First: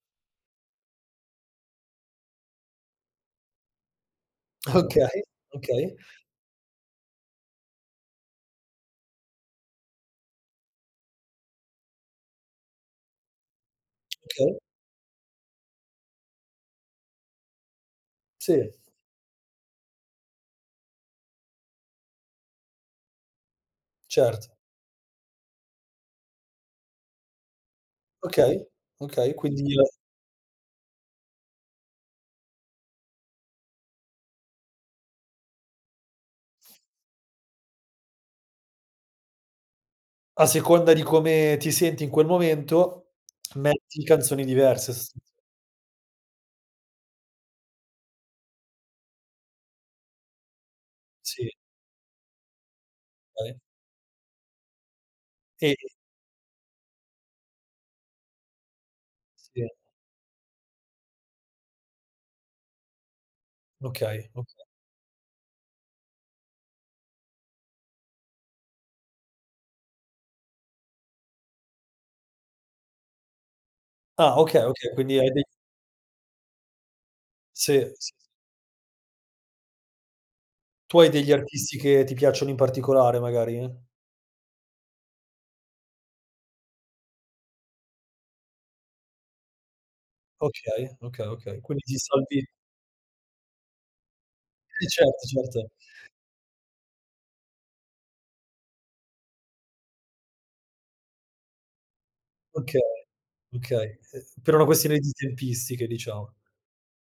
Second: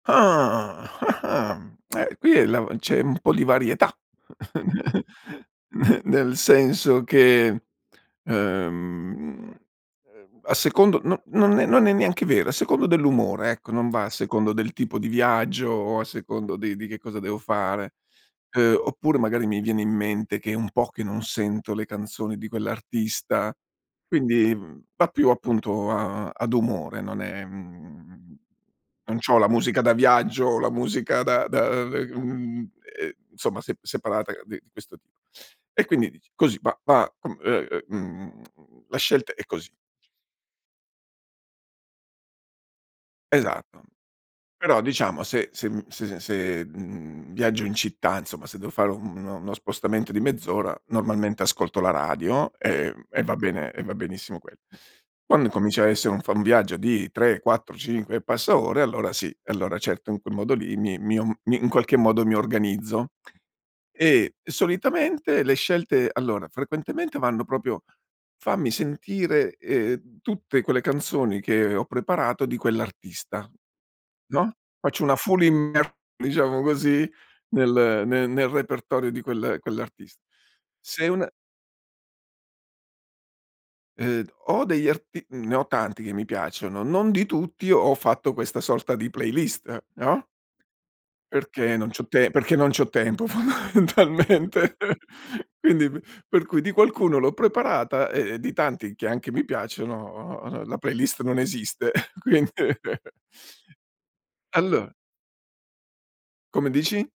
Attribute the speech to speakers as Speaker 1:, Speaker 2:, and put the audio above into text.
Speaker 1: Ah, ah-ah! Mhmm, eh, qui la c'è un po' di varietà
Speaker 2: Okay, okay.
Speaker 1: n nel senso che, ehm, ehm, a secondo no non è non è neanche vera, a secondo dell'umore, ecco, non va a secondo
Speaker 2: Okay.
Speaker 1: del tipo di viaggio o a secondo di di che cosa devo fare.
Speaker 2: Sì.
Speaker 1: Ehm, oppure magari mi viene in mente che è un po' che non sento le canzoni di quell'artista,
Speaker 2: Cert
Speaker 1: quindi, mhmm, va più appunto a ad umore, non è mhmm,
Speaker 2: Okay,
Speaker 1: non
Speaker 2: okay,
Speaker 1: c'ho la
Speaker 2: quindi il
Speaker 1: musica da viaggio, la musica da da, ehm, ehm, insomma sep separata di questo tip e quindi dici: "Così, va, va com ehm, mhmm, la scelta è così."
Speaker 2: A seconda di come ti senti in quel momento,
Speaker 1: Esatto,
Speaker 2: metti canzoni
Speaker 1: però
Speaker 2: diverse st
Speaker 1: diciamo se se mhmm, se se, mhmm, viaggio in città, insomma se devo fare u no no spostamento di mezz'ora normalmente
Speaker 2: Sì.
Speaker 1: ascolto la radio e e va
Speaker 2: Ae
Speaker 1: bene e va benissimo quel Quando
Speaker 2: E
Speaker 1: incomincia a esse un fa un viaggio di 3, 4, 5 e passa ore allora sì,
Speaker 2: Sì.
Speaker 1: allora certo, in quel modo lì mi mi om mi in qualche modo mi organizzo.
Speaker 2: Okay,
Speaker 1: E
Speaker 2: o
Speaker 1: solitamente le scelte, allora, frequentemente vanno proprio fammi sentire, ehm, tutte quelle canzoni che ho preparato di quell'artista,
Speaker 2: Ah!
Speaker 1: no,
Speaker 2: Okay, okay,
Speaker 1: faccio una
Speaker 2: quindi hai
Speaker 1: full
Speaker 2: dei
Speaker 1: immer diciamo così,
Speaker 2: Sì.
Speaker 1: nel
Speaker 2: S
Speaker 1: ne nel repertorio di quel quell'artist
Speaker 2: Tu
Speaker 1: Se
Speaker 2: hai
Speaker 1: una
Speaker 2: degli artisti che ti piacciono in particolare magari?
Speaker 1: Ehm, ho degli arti ne ho tanti che mi piacciono, non di tutti ho fatto questa sorta di playlist, no.
Speaker 2: Okay, okay, okay.
Speaker 1: Perché
Speaker 2: Quindi
Speaker 1: non
Speaker 2: ti
Speaker 1: c'ho te
Speaker 2: salvi
Speaker 1: perché non c'ho tempo fondamentalmente.
Speaker 2: Sì, certo, certo.
Speaker 1: Quindi p per cui di qualcuno l'ho preparata e di tanti, che anche mi piacciono, uhm, la playlist non esiste, quind
Speaker 2: Okay. Okay, ehm, per una
Speaker 1: Allo
Speaker 2: questione di tempistiche, diciamo.
Speaker 1: Come dici?